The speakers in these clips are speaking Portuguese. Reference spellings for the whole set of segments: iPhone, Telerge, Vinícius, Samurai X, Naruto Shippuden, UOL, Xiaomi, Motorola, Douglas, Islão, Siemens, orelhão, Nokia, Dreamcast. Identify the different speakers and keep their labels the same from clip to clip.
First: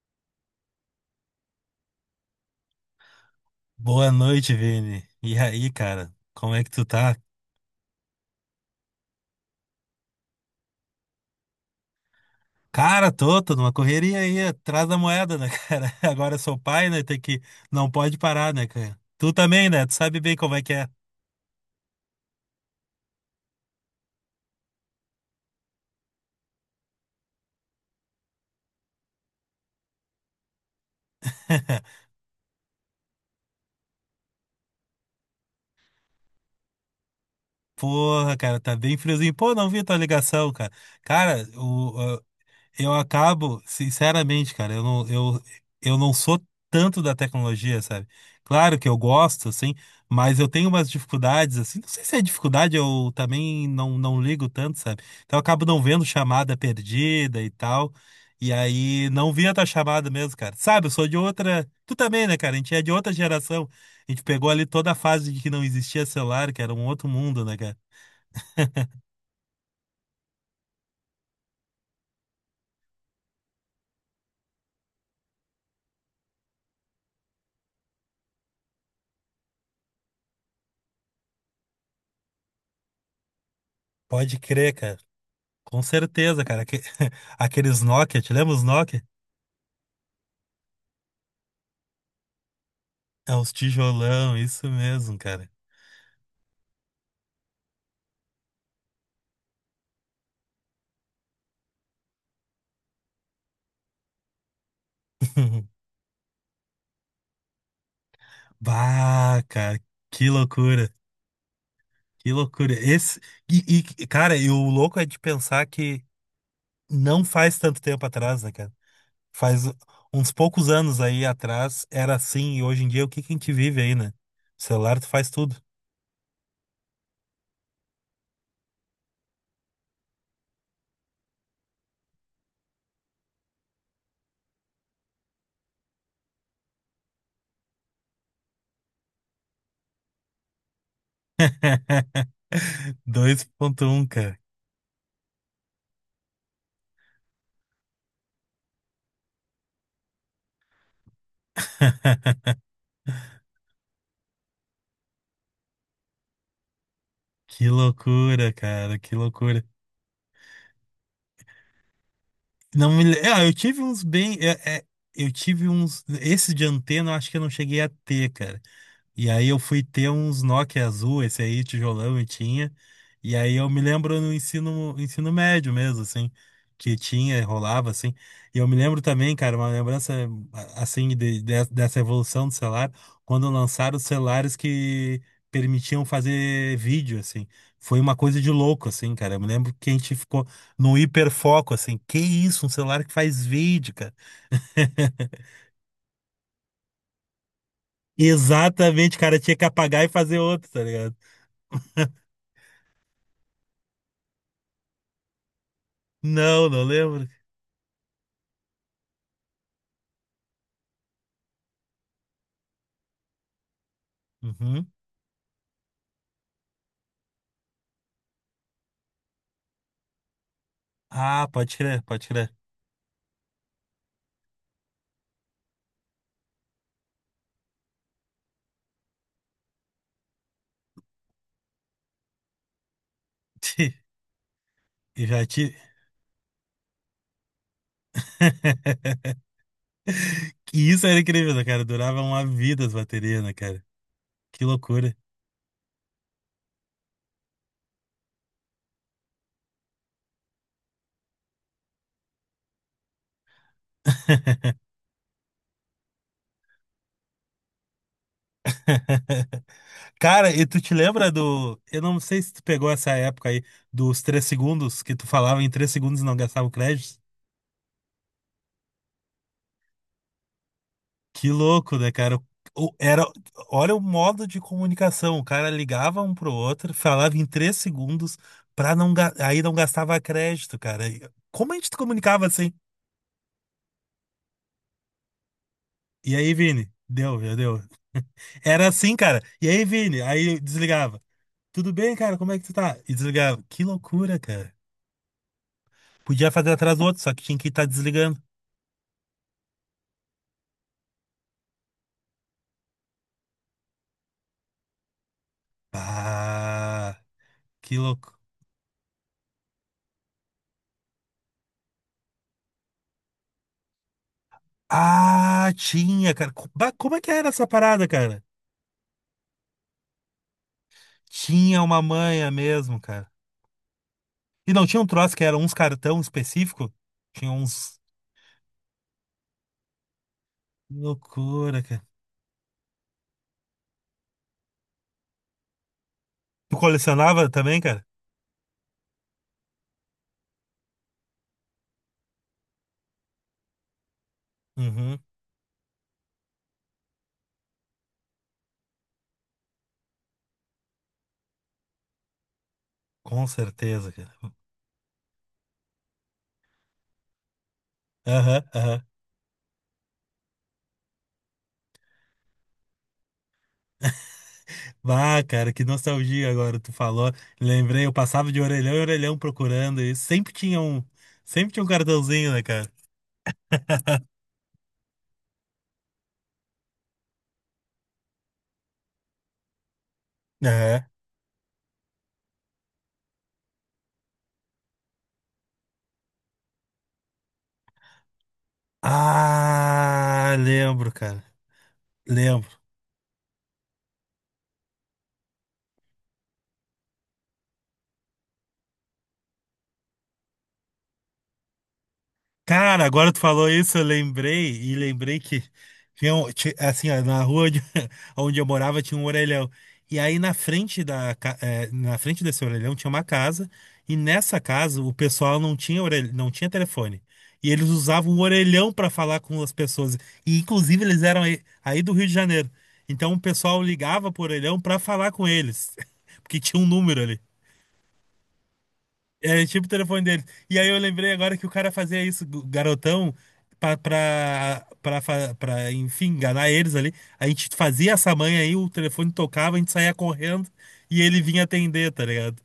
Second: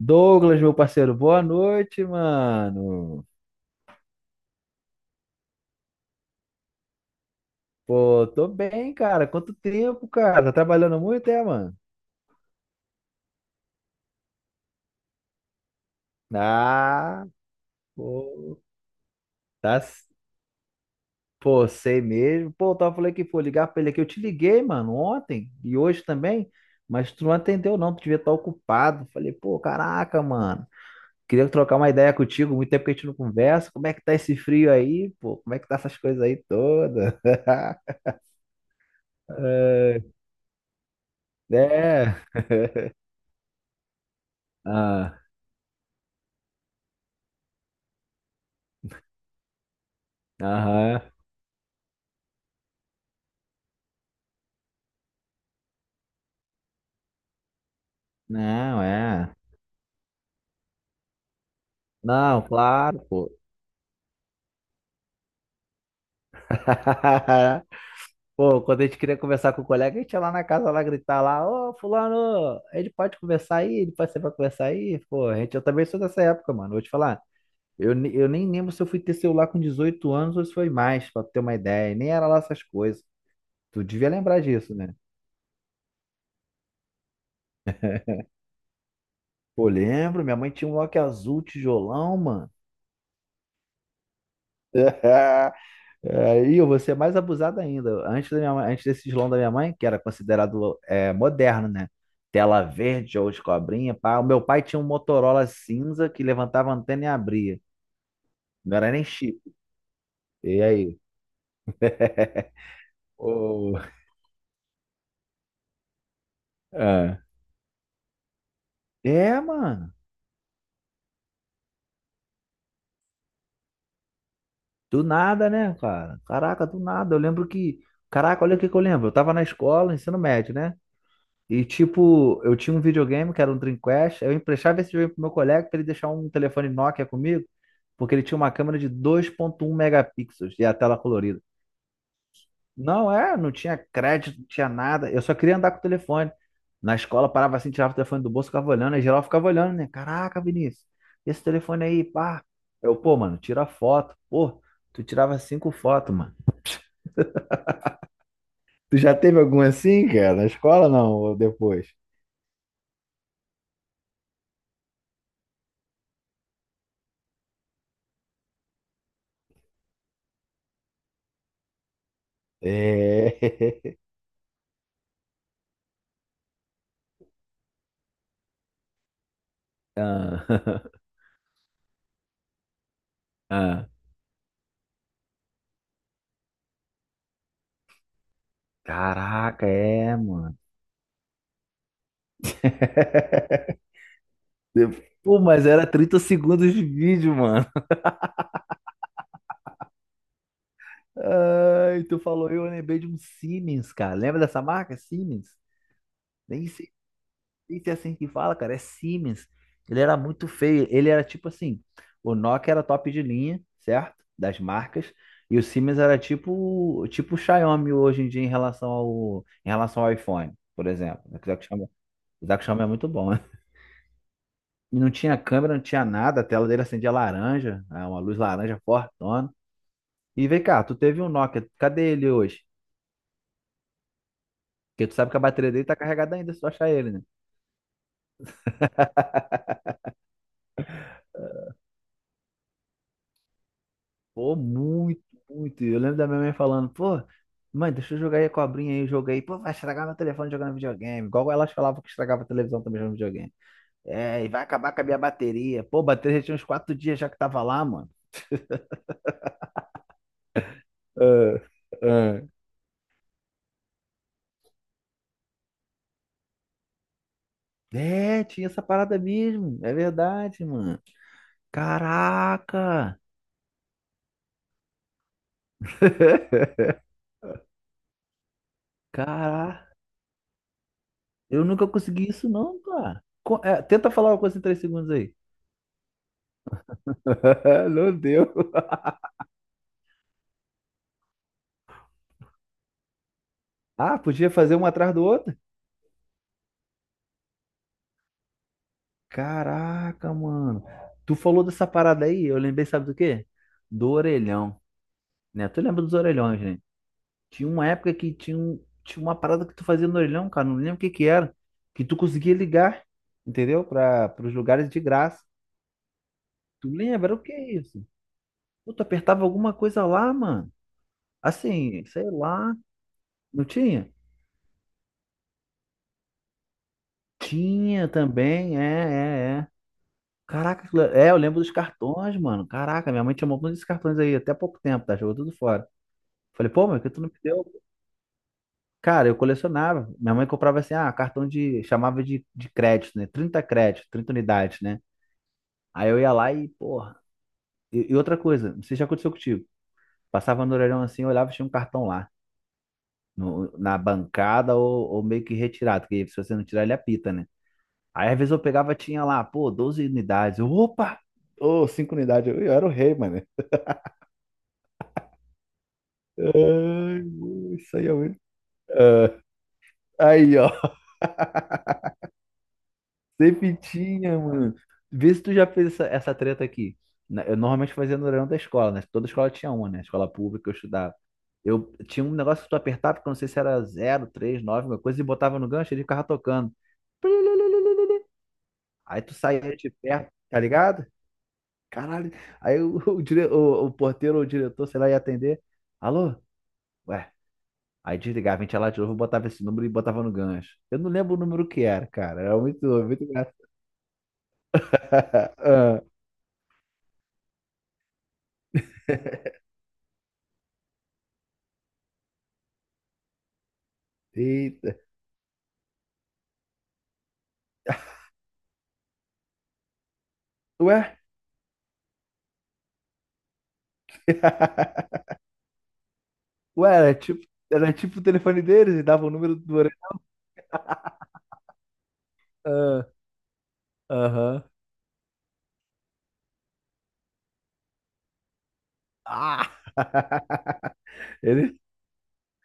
Speaker 1: Douglas, meu parceiro, boa noite, mano.
Speaker 2: Boa noite, Vini. E aí, cara? Como é que tu tá?
Speaker 1: Pô, tô bem, cara. Quanto tempo, cara? Tá trabalhando muito, é, mano?
Speaker 2: Cara, tô numa correria aí, atrás da moeda, né, cara? Agora eu sou pai, né? Tem
Speaker 1: Ah,
Speaker 2: que. Não pode parar,
Speaker 1: pô.
Speaker 2: né, cara? Tu também,
Speaker 1: Tá,
Speaker 2: né? Tu sabe bem como é que é.
Speaker 1: pô, sei mesmo. Pô, eu tava falando que, pô, ligar pra ele aqui. Eu te liguei, mano, ontem e hoje também, mas tu não atendeu, não. Tu devia estar ocupado. Falei, pô, caraca, mano. Queria trocar uma ideia contigo. Muito tempo que a gente não conversa. Como é que tá esse frio aí, pô? Como é que tá essas coisas aí todas?
Speaker 2: Porra, cara, tá bem friozinho. Pô, não vi tua
Speaker 1: É.
Speaker 2: ligação, cara. Cara,
Speaker 1: É.
Speaker 2: o Eu acabo, sinceramente, cara,
Speaker 1: Ah,
Speaker 2: eu não sou tanto da tecnologia, sabe? Claro que eu gosto, assim, mas eu tenho umas
Speaker 1: aham.
Speaker 2: dificuldades, assim, não sei se é dificuldade, eu também não ligo tanto, sabe? Então eu acabo não vendo chamada perdida e tal, e
Speaker 1: Não,
Speaker 2: aí
Speaker 1: é.
Speaker 2: não vi a tua chamada mesmo, cara. Sabe, eu sou de outra, tu também, né,
Speaker 1: Não,
Speaker 2: cara? A gente é de
Speaker 1: claro,
Speaker 2: outra
Speaker 1: pô.
Speaker 2: geração, a gente pegou ali toda a fase de que não existia celular, que era um outro mundo, né, cara?
Speaker 1: Pô, quando a gente queria conversar com o colega, a gente ia lá na casa lá gritar lá, ô, fulano, ele pode conversar aí, ele pode ser pra conversar aí, pô, a gente, eu também sou dessa época, mano, vou te falar, eu nem lembro se eu fui ter celular com 18 anos ou se foi mais, pra ter uma ideia, nem era lá essas coisas, tu devia
Speaker 2: Pode
Speaker 1: lembrar
Speaker 2: crer,
Speaker 1: disso, né?
Speaker 2: cara. Com certeza, cara. Aqueles Nokia, te lembra os Nokia?
Speaker 1: Pô, lembro, minha mãe tinha um Nokia azul, tijolão, mano.
Speaker 2: É os tijolão, isso mesmo, cara.
Speaker 1: Aí eu vou ser mais abusado ainda. Antes da minha mãe, antes desse Islão da minha mãe, que era considerado é, moderno, né? Tela verde ou de cobrinha. Pá. O meu pai tinha um Motorola cinza que levantava a antena e abria. Não era nem chip.
Speaker 2: Bah, cara, que
Speaker 1: E
Speaker 2: loucura,
Speaker 1: aí?
Speaker 2: que loucura. Esse,
Speaker 1: Ô,
Speaker 2: e, cara, e o louco é de pensar que
Speaker 1: é.
Speaker 2: não faz tanto tempo atrás, né, cara?
Speaker 1: É,
Speaker 2: Faz
Speaker 1: mano.
Speaker 2: uns poucos anos aí atrás era assim, e hoje em dia o que que a gente vive aí, né? O celular
Speaker 1: Do
Speaker 2: tu faz
Speaker 1: nada,
Speaker 2: tudo.
Speaker 1: né, cara? Caraca, do nada. Eu lembro que. Caraca, olha o que que eu lembro. Eu tava na escola, ensino médio, né? E, tipo, eu tinha um videogame que era um Dreamcast, eu emprestava esse videogame pro meu colega pra ele deixar um telefone Nokia comigo, porque ele tinha uma câmera de 2,1 megapixels e a tela colorida. Não é,
Speaker 2: dois
Speaker 1: não tinha
Speaker 2: ponto um, cara.
Speaker 1: crédito, não tinha nada, eu só queria andar com o telefone. Na escola parava assim, tirava o telefone do bolso, ficava olhando, aí geral ficava olhando, né? Caraca, Vinícius, esse telefone aí, pá. Eu, pô, mano, tira foto. Pô, tu tirava cinco fotos, mano.
Speaker 2: Que loucura, cara,
Speaker 1: Tu
Speaker 2: que
Speaker 1: já teve algum
Speaker 2: loucura.
Speaker 1: assim, cara? Na escola não, ou depois?
Speaker 2: Não me... le- Ah, eu tive uns bem. Eu tive uns. Esse de antena, eu acho que eu não cheguei a ter, cara. E aí eu fui ter uns Nokia azul, esse aí, tijolão, e tinha. E aí eu me
Speaker 1: É.
Speaker 2: lembro no ensino médio mesmo, assim, que tinha, rolava, assim. E eu me lembro também, cara, uma lembrança,
Speaker 1: Ah.
Speaker 2: assim, dessa evolução do celular, quando
Speaker 1: Ah.
Speaker 2: lançaram os celulares que permitiam fazer vídeo, assim. Foi uma coisa de louco, assim, cara. Eu me
Speaker 1: Caraca,
Speaker 2: lembro que a gente
Speaker 1: é,
Speaker 2: ficou
Speaker 1: mano.
Speaker 2: no hiperfoco, assim. Que isso, um celular que faz vídeo, cara.
Speaker 1: De. Pô, mas era 30 segundos de vídeo, mano.
Speaker 2: Exatamente, cara, tinha que apagar e fazer outro, tá ligado?
Speaker 1: Ai, tu falou, eu lembrei de um Siemens, cara. Lembra dessa marca? Siemens? Nem
Speaker 2: Não, não
Speaker 1: sei,
Speaker 2: lembro.
Speaker 1: nem sei assim que fala, cara. É Siemens. Ele era muito feio. Ele era tipo assim: o Nokia era top de linha, certo? Das
Speaker 2: Uhum.
Speaker 1: marcas. E o Siemens era tipo o Xiaomi hoje em dia em relação ao, iPhone, por exemplo. O
Speaker 2: Ah,
Speaker 1: que
Speaker 2: pode
Speaker 1: chama,
Speaker 2: crer, pode crer.
Speaker 1: o que chama é muito bom, né? E não tinha câmera, não tinha nada, a tela dele acendia laranja, né, uma luz laranja fortona. E vem cá, tu teve um Nokia, cadê ele hoje? Porque tu
Speaker 2: Eu
Speaker 1: sabe que a
Speaker 2: já
Speaker 1: bateria
Speaker 2: tive.
Speaker 1: dele tá carregada ainda, se tu achar ele, né?
Speaker 2: Que isso era incrível, né, cara? Durava uma vida as baterias, né, cara?
Speaker 1: Pô,
Speaker 2: Que loucura.
Speaker 1: muito, muito. Eu lembro da minha mãe falando, pô, mãe, deixa eu jogar aí a cobrinha aí, eu joguei. Pô, vai estragar meu telefone jogando videogame. Igual elas falavam que estragava a televisão também jogando videogame. É, e vai acabar com a minha bateria. Pô, a bateria já tinha uns 4 dias já que tava lá, mano.
Speaker 2: Cara, e tu te lembra
Speaker 1: Ah,
Speaker 2: do. Eu não sei
Speaker 1: ah.
Speaker 2: se tu pegou essa época aí dos 3 segundos, que tu falava em 3 segundos e não gastava o crédito.
Speaker 1: É, tinha essa parada mesmo. É verdade, mano.
Speaker 2: Que louco, né, cara?
Speaker 1: Caraca!
Speaker 2: Era, olha o modo de comunicação. O cara ligava um pro outro, falava em 3 segundos, pra não, ga- aí não
Speaker 1: Caralho,
Speaker 2: gastava crédito, cara. E
Speaker 1: eu
Speaker 2: como a
Speaker 1: nunca
Speaker 2: gente
Speaker 1: consegui
Speaker 2: comunicava
Speaker 1: isso
Speaker 2: assim?
Speaker 1: não, cara. Co- é, tenta falar uma coisa em 3 segundos aí.
Speaker 2: E aí, Vini? Deu, já deu.
Speaker 1: Não deu.
Speaker 2: Era assim, cara. E aí, Vini? Aí eu desligava. Tudo bem, cara? Como é que tu tá? E desligava. Que
Speaker 1: Ah,
Speaker 2: loucura,
Speaker 1: podia
Speaker 2: cara.
Speaker 1: fazer um atrás do outro?
Speaker 2: Podia fazer atrás do outro, só que tinha que estar desligando.
Speaker 1: Caraca, mano. Tu falou dessa parada aí, eu lembrei, sabe do quê? Do orelhão, né? Tu lembra dos orelhões, né?
Speaker 2: Ah,
Speaker 1: Tinha uma
Speaker 2: que
Speaker 1: época que
Speaker 2: louco.
Speaker 1: tinha, um, tinha uma parada que tu fazia no orelhão, cara, não lembro o que que era, que tu conseguia ligar, entendeu? Para os lugares de graça.
Speaker 2: Ah, tinha, cara.
Speaker 1: Tu
Speaker 2: Bah, como é
Speaker 1: lembra?
Speaker 2: que
Speaker 1: Era. O
Speaker 2: era
Speaker 1: que
Speaker 2: essa
Speaker 1: é
Speaker 2: parada,
Speaker 1: isso?
Speaker 2: cara?
Speaker 1: Pô, tu apertava alguma coisa lá, mano.
Speaker 2: Tinha uma
Speaker 1: Assim, sei
Speaker 2: manha
Speaker 1: lá.
Speaker 2: mesmo, cara.
Speaker 1: Não tinha?
Speaker 2: E não tinha um troço que era uns cartão específico? Tinha uns.
Speaker 1: Tinha também, é, é, é. Caraca,
Speaker 2: Que
Speaker 1: aquilo, é, eu lembro dos
Speaker 2: loucura, cara.
Speaker 1: cartões, mano. Caraca, minha mãe tinha um montão desses cartões aí, até há pouco tempo, tá? Jogou tudo fora. Falei,
Speaker 2: Tu
Speaker 1: pô, mas que tu não me
Speaker 2: colecionava
Speaker 1: deu?
Speaker 2: também, cara?
Speaker 1: Cara, eu colecionava. Minha mãe comprava assim, ah, cartão de, chamava de crédito, né? 30 créditos, 30 unidades, né?
Speaker 2: Uhum.
Speaker 1: Aí eu ia lá e, porra. E outra coisa, não sei se já aconteceu contigo. Passava no orelhão assim, eu olhava e tinha um cartão lá,
Speaker 2: Com
Speaker 1: na
Speaker 2: certeza, cara.
Speaker 1: bancada ou meio que retirado, porque se você não tirar, ele apita, né? Aí às vezes eu
Speaker 2: Aham,
Speaker 1: pegava,
Speaker 2: aham.
Speaker 1: tinha lá, pô, 12 unidades. Eu, opa! Ô, 5 unidades. Eu era o rei, mano.
Speaker 2: Ah, cara, que nostalgia agora tu
Speaker 1: Ai,
Speaker 2: falou.
Speaker 1: isso
Speaker 2: Lembrei,
Speaker 1: aí
Speaker 2: eu
Speaker 1: é muito.
Speaker 2: passava de orelhão em orelhão procurando e
Speaker 1: Ah,
Speaker 2: sempre
Speaker 1: aí, ó.
Speaker 2: tinha um. Sempre tinha um cartãozinho, né, cara?
Speaker 1: Sempre tinha, mano. Vê se tu já fez essa treta aqui. Eu normalmente fazia no horário da escola, né? Toda escola tinha uma, né? Escola pública que eu
Speaker 2: Aham.
Speaker 1: estudava. Eu tinha um negócio que tu apertava, porque eu não sei se era 0, 3, 9, alguma coisa, e botava no gancho, ele ficava tocando. Aí tu saía de perto,
Speaker 2: Ah,
Speaker 1: tá ligado?
Speaker 2: lembro, cara.
Speaker 1: Caralho.
Speaker 2: Lembro.
Speaker 1: Aí o, o porteiro ou o diretor, sei lá, ia atender. Alô? Ué. Aí desligava, a gente ia lá de novo, botava esse número e botava no gancho. Eu não lembro o número que era, cara. Era muito,
Speaker 2: Cara,
Speaker 1: muito
Speaker 2: agora tu
Speaker 1: engraçado.
Speaker 2: falou isso, eu lembrei, e lembrei que
Speaker 1: Ah.
Speaker 2: tinha, assim, ó, na rua onde, onde eu morava tinha um orelhão. E aí na frente da, na frente desse orelhão tinha uma casa, e nessa
Speaker 1: Eita.
Speaker 2: casa o pessoal não tinha orelha, não tinha telefone. E eles usavam o orelhão para falar com as pessoas. E inclusive
Speaker 1: Ué?
Speaker 2: eles eram aí do Rio de Janeiro. Então o pessoal ligava pro orelhão para falar com eles, porque tinha um
Speaker 1: Ué,
Speaker 2: número ali.
Speaker 1: era tipo o telefone deles e dava o número
Speaker 2: É
Speaker 1: do
Speaker 2: tipo o
Speaker 1: orelha.
Speaker 2: telefone dele. E aí eu lembrei agora que o cara fazia isso,
Speaker 1: Ah.
Speaker 2: garotão, pra,
Speaker 1: Aham.
Speaker 2: pra, pra, fa- pra, enfim, enganar eles ali. A gente fazia essa manha aí, o telefone
Speaker 1: Ah,
Speaker 2: tocava, a gente saía correndo e ele vinha
Speaker 1: ele.
Speaker 2: atender, tá ligado?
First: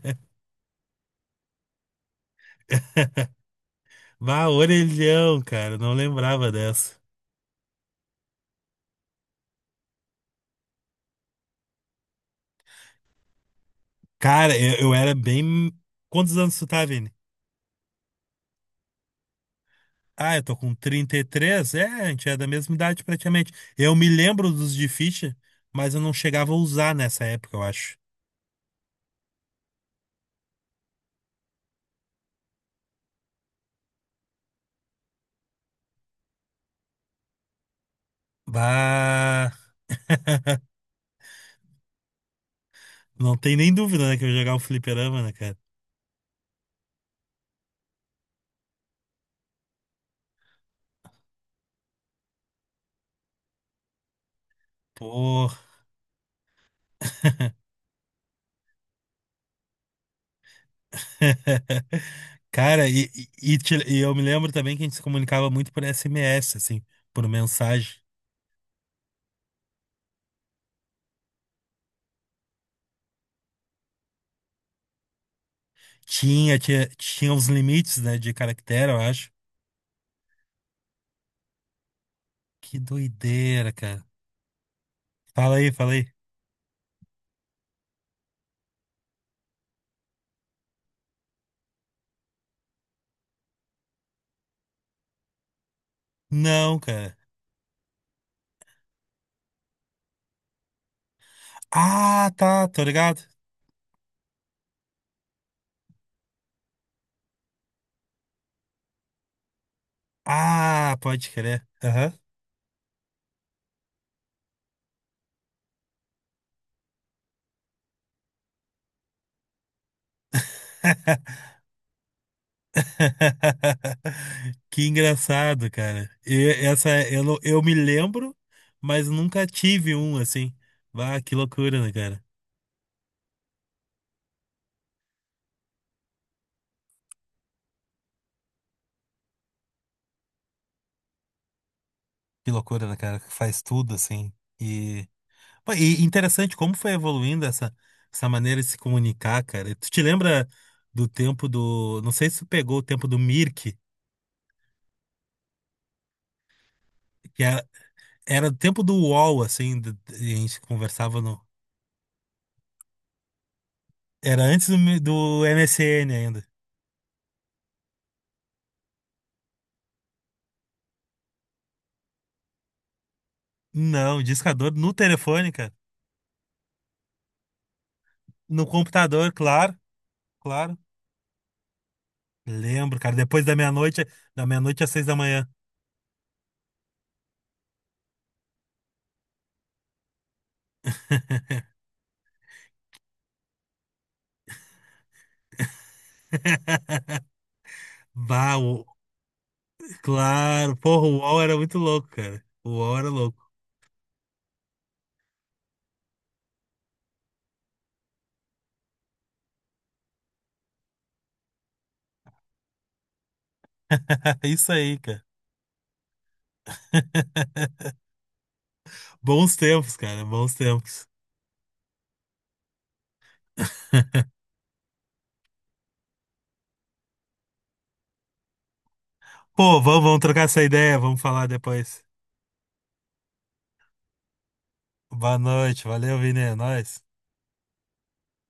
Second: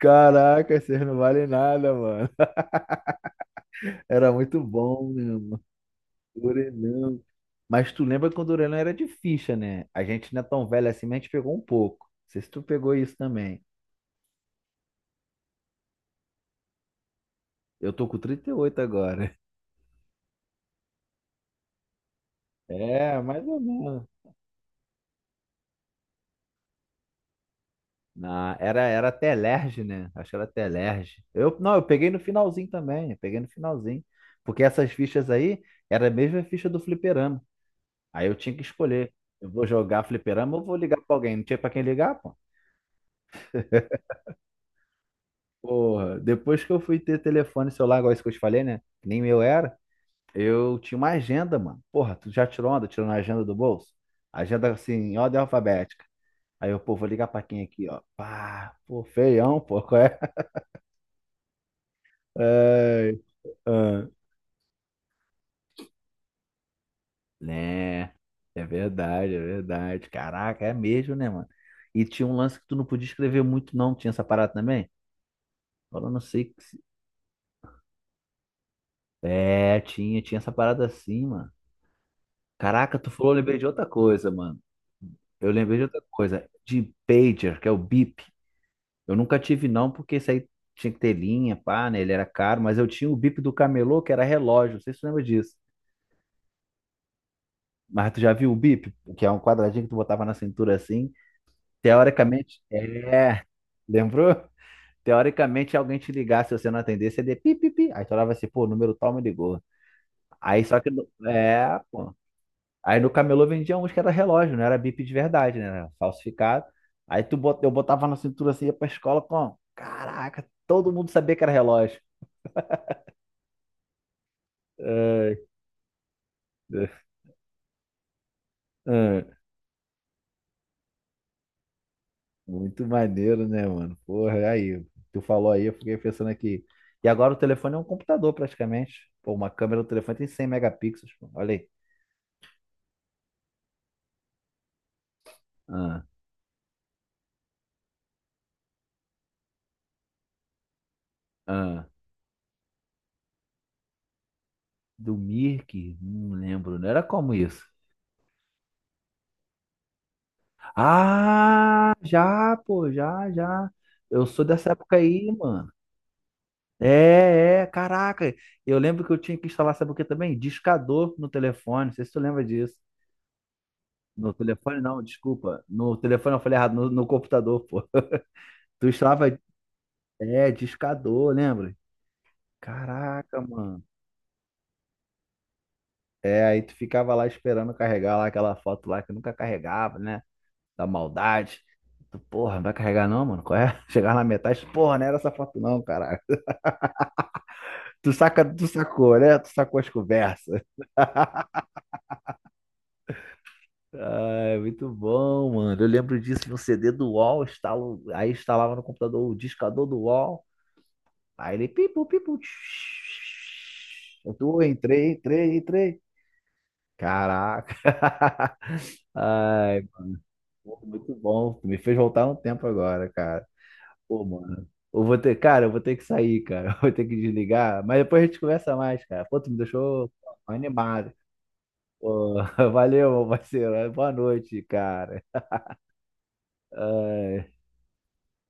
Speaker 1: Caraca, vocês não valem nada, mano. Era
Speaker 2: Bah
Speaker 1: muito bom, né,
Speaker 2: orelhão,
Speaker 1: mano?
Speaker 2: cara, não lembrava dessa.
Speaker 1: Orelhão. Mas tu lembra quando o orelhão era de ficha, né? A gente não é tão velho assim, mas a gente pegou um pouco. Não sei se tu pegou isso também.
Speaker 2: Cara, eu era bem. Quantos anos tu tá, Vini?
Speaker 1: Eu tô com 38 agora.
Speaker 2: Ah, eu tô com 33. É, a gente é da mesma idade
Speaker 1: É, mais
Speaker 2: praticamente.
Speaker 1: ou
Speaker 2: Eu
Speaker 1: menos.
Speaker 2: me lembro dos de ficha, mas eu não chegava a usar nessa época, eu acho.
Speaker 1: Não, era, era Telerge, né? Acho que era Telerge. Eu, não, eu peguei no finalzinho também. Eu peguei no finalzinho. Porque essas fichas aí era a mesma ficha do fliperama. Aí eu tinha que escolher. Eu
Speaker 2: Bah.
Speaker 1: vou jogar fliperama ou vou ligar pra alguém? Não tinha pra quem ligar, pô.
Speaker 2: Não tem nem dúvida, né, que eu ia jogar um fliperama, né, cara?
Speaker 1: Porra, depois que eu fui ter telefone celular, igual isso que eu te falei, né? Que nem meu era. Eu tinha uma agenda, mano. Porra, tu já tirou onda? Tirou na agenda do bolso? Agenda assim, em ordem
Speaker 2: Pô.
Speaker 1: alfabética. Aí eu, pô, vou ligar pra quem aqui, ó. Pá, pô, feião, pô, qual é?
Speaker 2: Cara, e,
Speaker 1: Ai,
Speaker 2: e, e te- e
Speaker 1: ah.
Speaker 2: eu me lembro também que a gente se comunicava muito por SMS, assim, por mensagem.
Speaker 1: Né, é verdade, é verdade. Caraca, é mesmo, né, mano? E tinha um lance que tu não podia escrever muito, não. Tinha essa parada também? Agora eu não sei.
Speaker 2: Tinha,
Speaker 1: Que se-
Speaker 2: tinha, tinha os limites, né, de caractere, eu acho.
Speaker 1: É, tinha essa parada assim, mano.
Speaker 2: Que
Speaker 1: Caraca, tu falou, eu lembrei de
Speaker 2: doideira,
Speaker 1: outra
Speaker 2: cara.
Speaker 1: coisa, mano. Eu
Speaker 2: Fala aí,
Speaker 1: lembrei de
Speaker 2: fala
Speaker 1: outra
Speaker 2: aí.
Speaker 1: coisa. De pager, que é o bip. Eu nunca tive não, porque isso aí tinha que ter linha, pá, né? Ele era caro, mas eu tinha o bip do camelô, que era relógio, não sei se você lembra disso.
Speaker 2: Não, cara.
Speaker 1: Mas tu já viu o bip, que é um quadradinho que tu botava na cintura assim,
Speaker 2: Ah,
Speaker 1: teoricamente,
Speaker 2: tá, tô ligado.
Speaker 1: é, lembrou? Teoricamente, alguém te ligasse, se você não atendesse, você ia pi, pi, pi. Aí tu olhava assim, pô, o número tal me ligou. Aí só que,
Speaker 2: Ah, pode crer.
Speaker 1: é,
Speaker 2: Aham.
Speaker 1: pô. Aí no camelô vendia uns que era relógio, não era bip de verdade, né? Era falsificado. Aí tu bot, eu botava na cintura assim, ia pra escola com, caraca, todo mundo sabia que era relógio.
Speaker 2: Que engraçado, cara. E essa
Speaker 1: É.
Speaker 2: eu, eu me lembro, mas
Speaker 1: Ah,
Speaker 2: nunca tive um assim. Ah, que loucura, né, cara?
Speaker 1: muito maneiro, né, mano? Porra, aí, tu falou aí, eu fiquei pensando aqui. E agora o telefone é um computador, praticamente. Pô, uma câmera do telefone tem 100 megapixels, pô. Olha aí.
Speaker 2: Que loucura, né, cara? Que faz tudo assim. E, Pô, e
Speaker 1: Ah,
Speaker 2: interessante como foi evoluindo essa maneira de se comunicar, cara. Tu te lembra do tempo
Speaker 1: ah.
Speaker 2: do. Não sei se tu pegou o tempo do Mirk,
Speaker 1: Do Mirk? Não lembro, não era como
Speaker 2: que
Speaker 1: isso.
Speaker 2: era o tempo do UOL, assim, e a gente conversava no.
Speaker 1: Ah, já, pô, já, já. Eu
Speaker 2: Era
Speaker 1: sou
Speaker 2: antes
Speaker 1: dessa época aí,
Speaker 2: do
Speaker 1: mano.
Speaker 2: MSN ainda.
Speaker 1: É, é, caraca. Eu lembro que eu tinha que instalar, sabe o que também? Discador no telefone. Não sei se tu lembra disso.
Speaker 2: Não,
Speaker 1: No
Speaker 2: discador
Speaker 1: telefone,
Speaker 2: no
Speaker 1: não,
Speaker 2: telefone.
Speaker 1: desculpa. No telefone eu falei errado, no computador, pô.
Speaker 2: No
Speaker 1: Tu estava,
Speaker 2: computador, claro,
Speaker 1: é,
Speaker 2: claro.
Speaker 1: discador, lembra?
Speaker 2: Lembro, cara.
Speaker 1: Caraca,
Speaker 2: Depois
Speaker 1: mano.
Speaker 2: da meia-noite às 6 da manhã.
Speaker 1: É, aí tu ficava lá esperando carregar lá aquela foto lá que nunca carregava, né? Da maldade. Tu, porra, não vai carregar não, mano? Qual é? Chegar na metade, porra, não era essa foto não, caralho. Tu saca,
Speaker 2: Bah,
Speaker 1: tu sacou, né? Tu sacou as conversas.
Speaker 2: claro. Porra, o UOL era muito louco, cara. O UOL era louco.
Speaker 1: Ah, é muito bom, mano. Eu lembro disso no CD do UOL, instalo, aí instalava no computador o discador do UOL, aí ele pipu, pipu, tch. Eu tô,
Speaker 2: Isso aí,
Speaker 1: entrei,
Speaker 2: cara.
Speaker 1: entrei, entrei. Caraca.
Speaker 2: Bons
Speaker 1: Ai,
Speaker 2: tempos, cara. Bons
Speaker 1: pô,
Speaker 2: tempos.
Speaker 1: muito bom. Me fez voltar um tempo agora, cara. Pô, mano. Eu vou ter, cara, eu vou ter que sair, cara. Eu vou ter que desligar. Mas depois a gente conversa mais, cara. Pô, tu me
Speaker 2: Pô, vamos,
Speaker 1: deixou
Speaker 2: vamos trocar
Speaker 1: pô,
Speaker 2: essa ideia.
Speaker 1: animado.
Speaker 2: Vamos falar depois.
Speaker 1: Pô, valeu, meu parceiro. Boa noite, cara.
Speaker 2: Boa noite. Valeu, Vini. É nóis.
Speaker 1: Ai.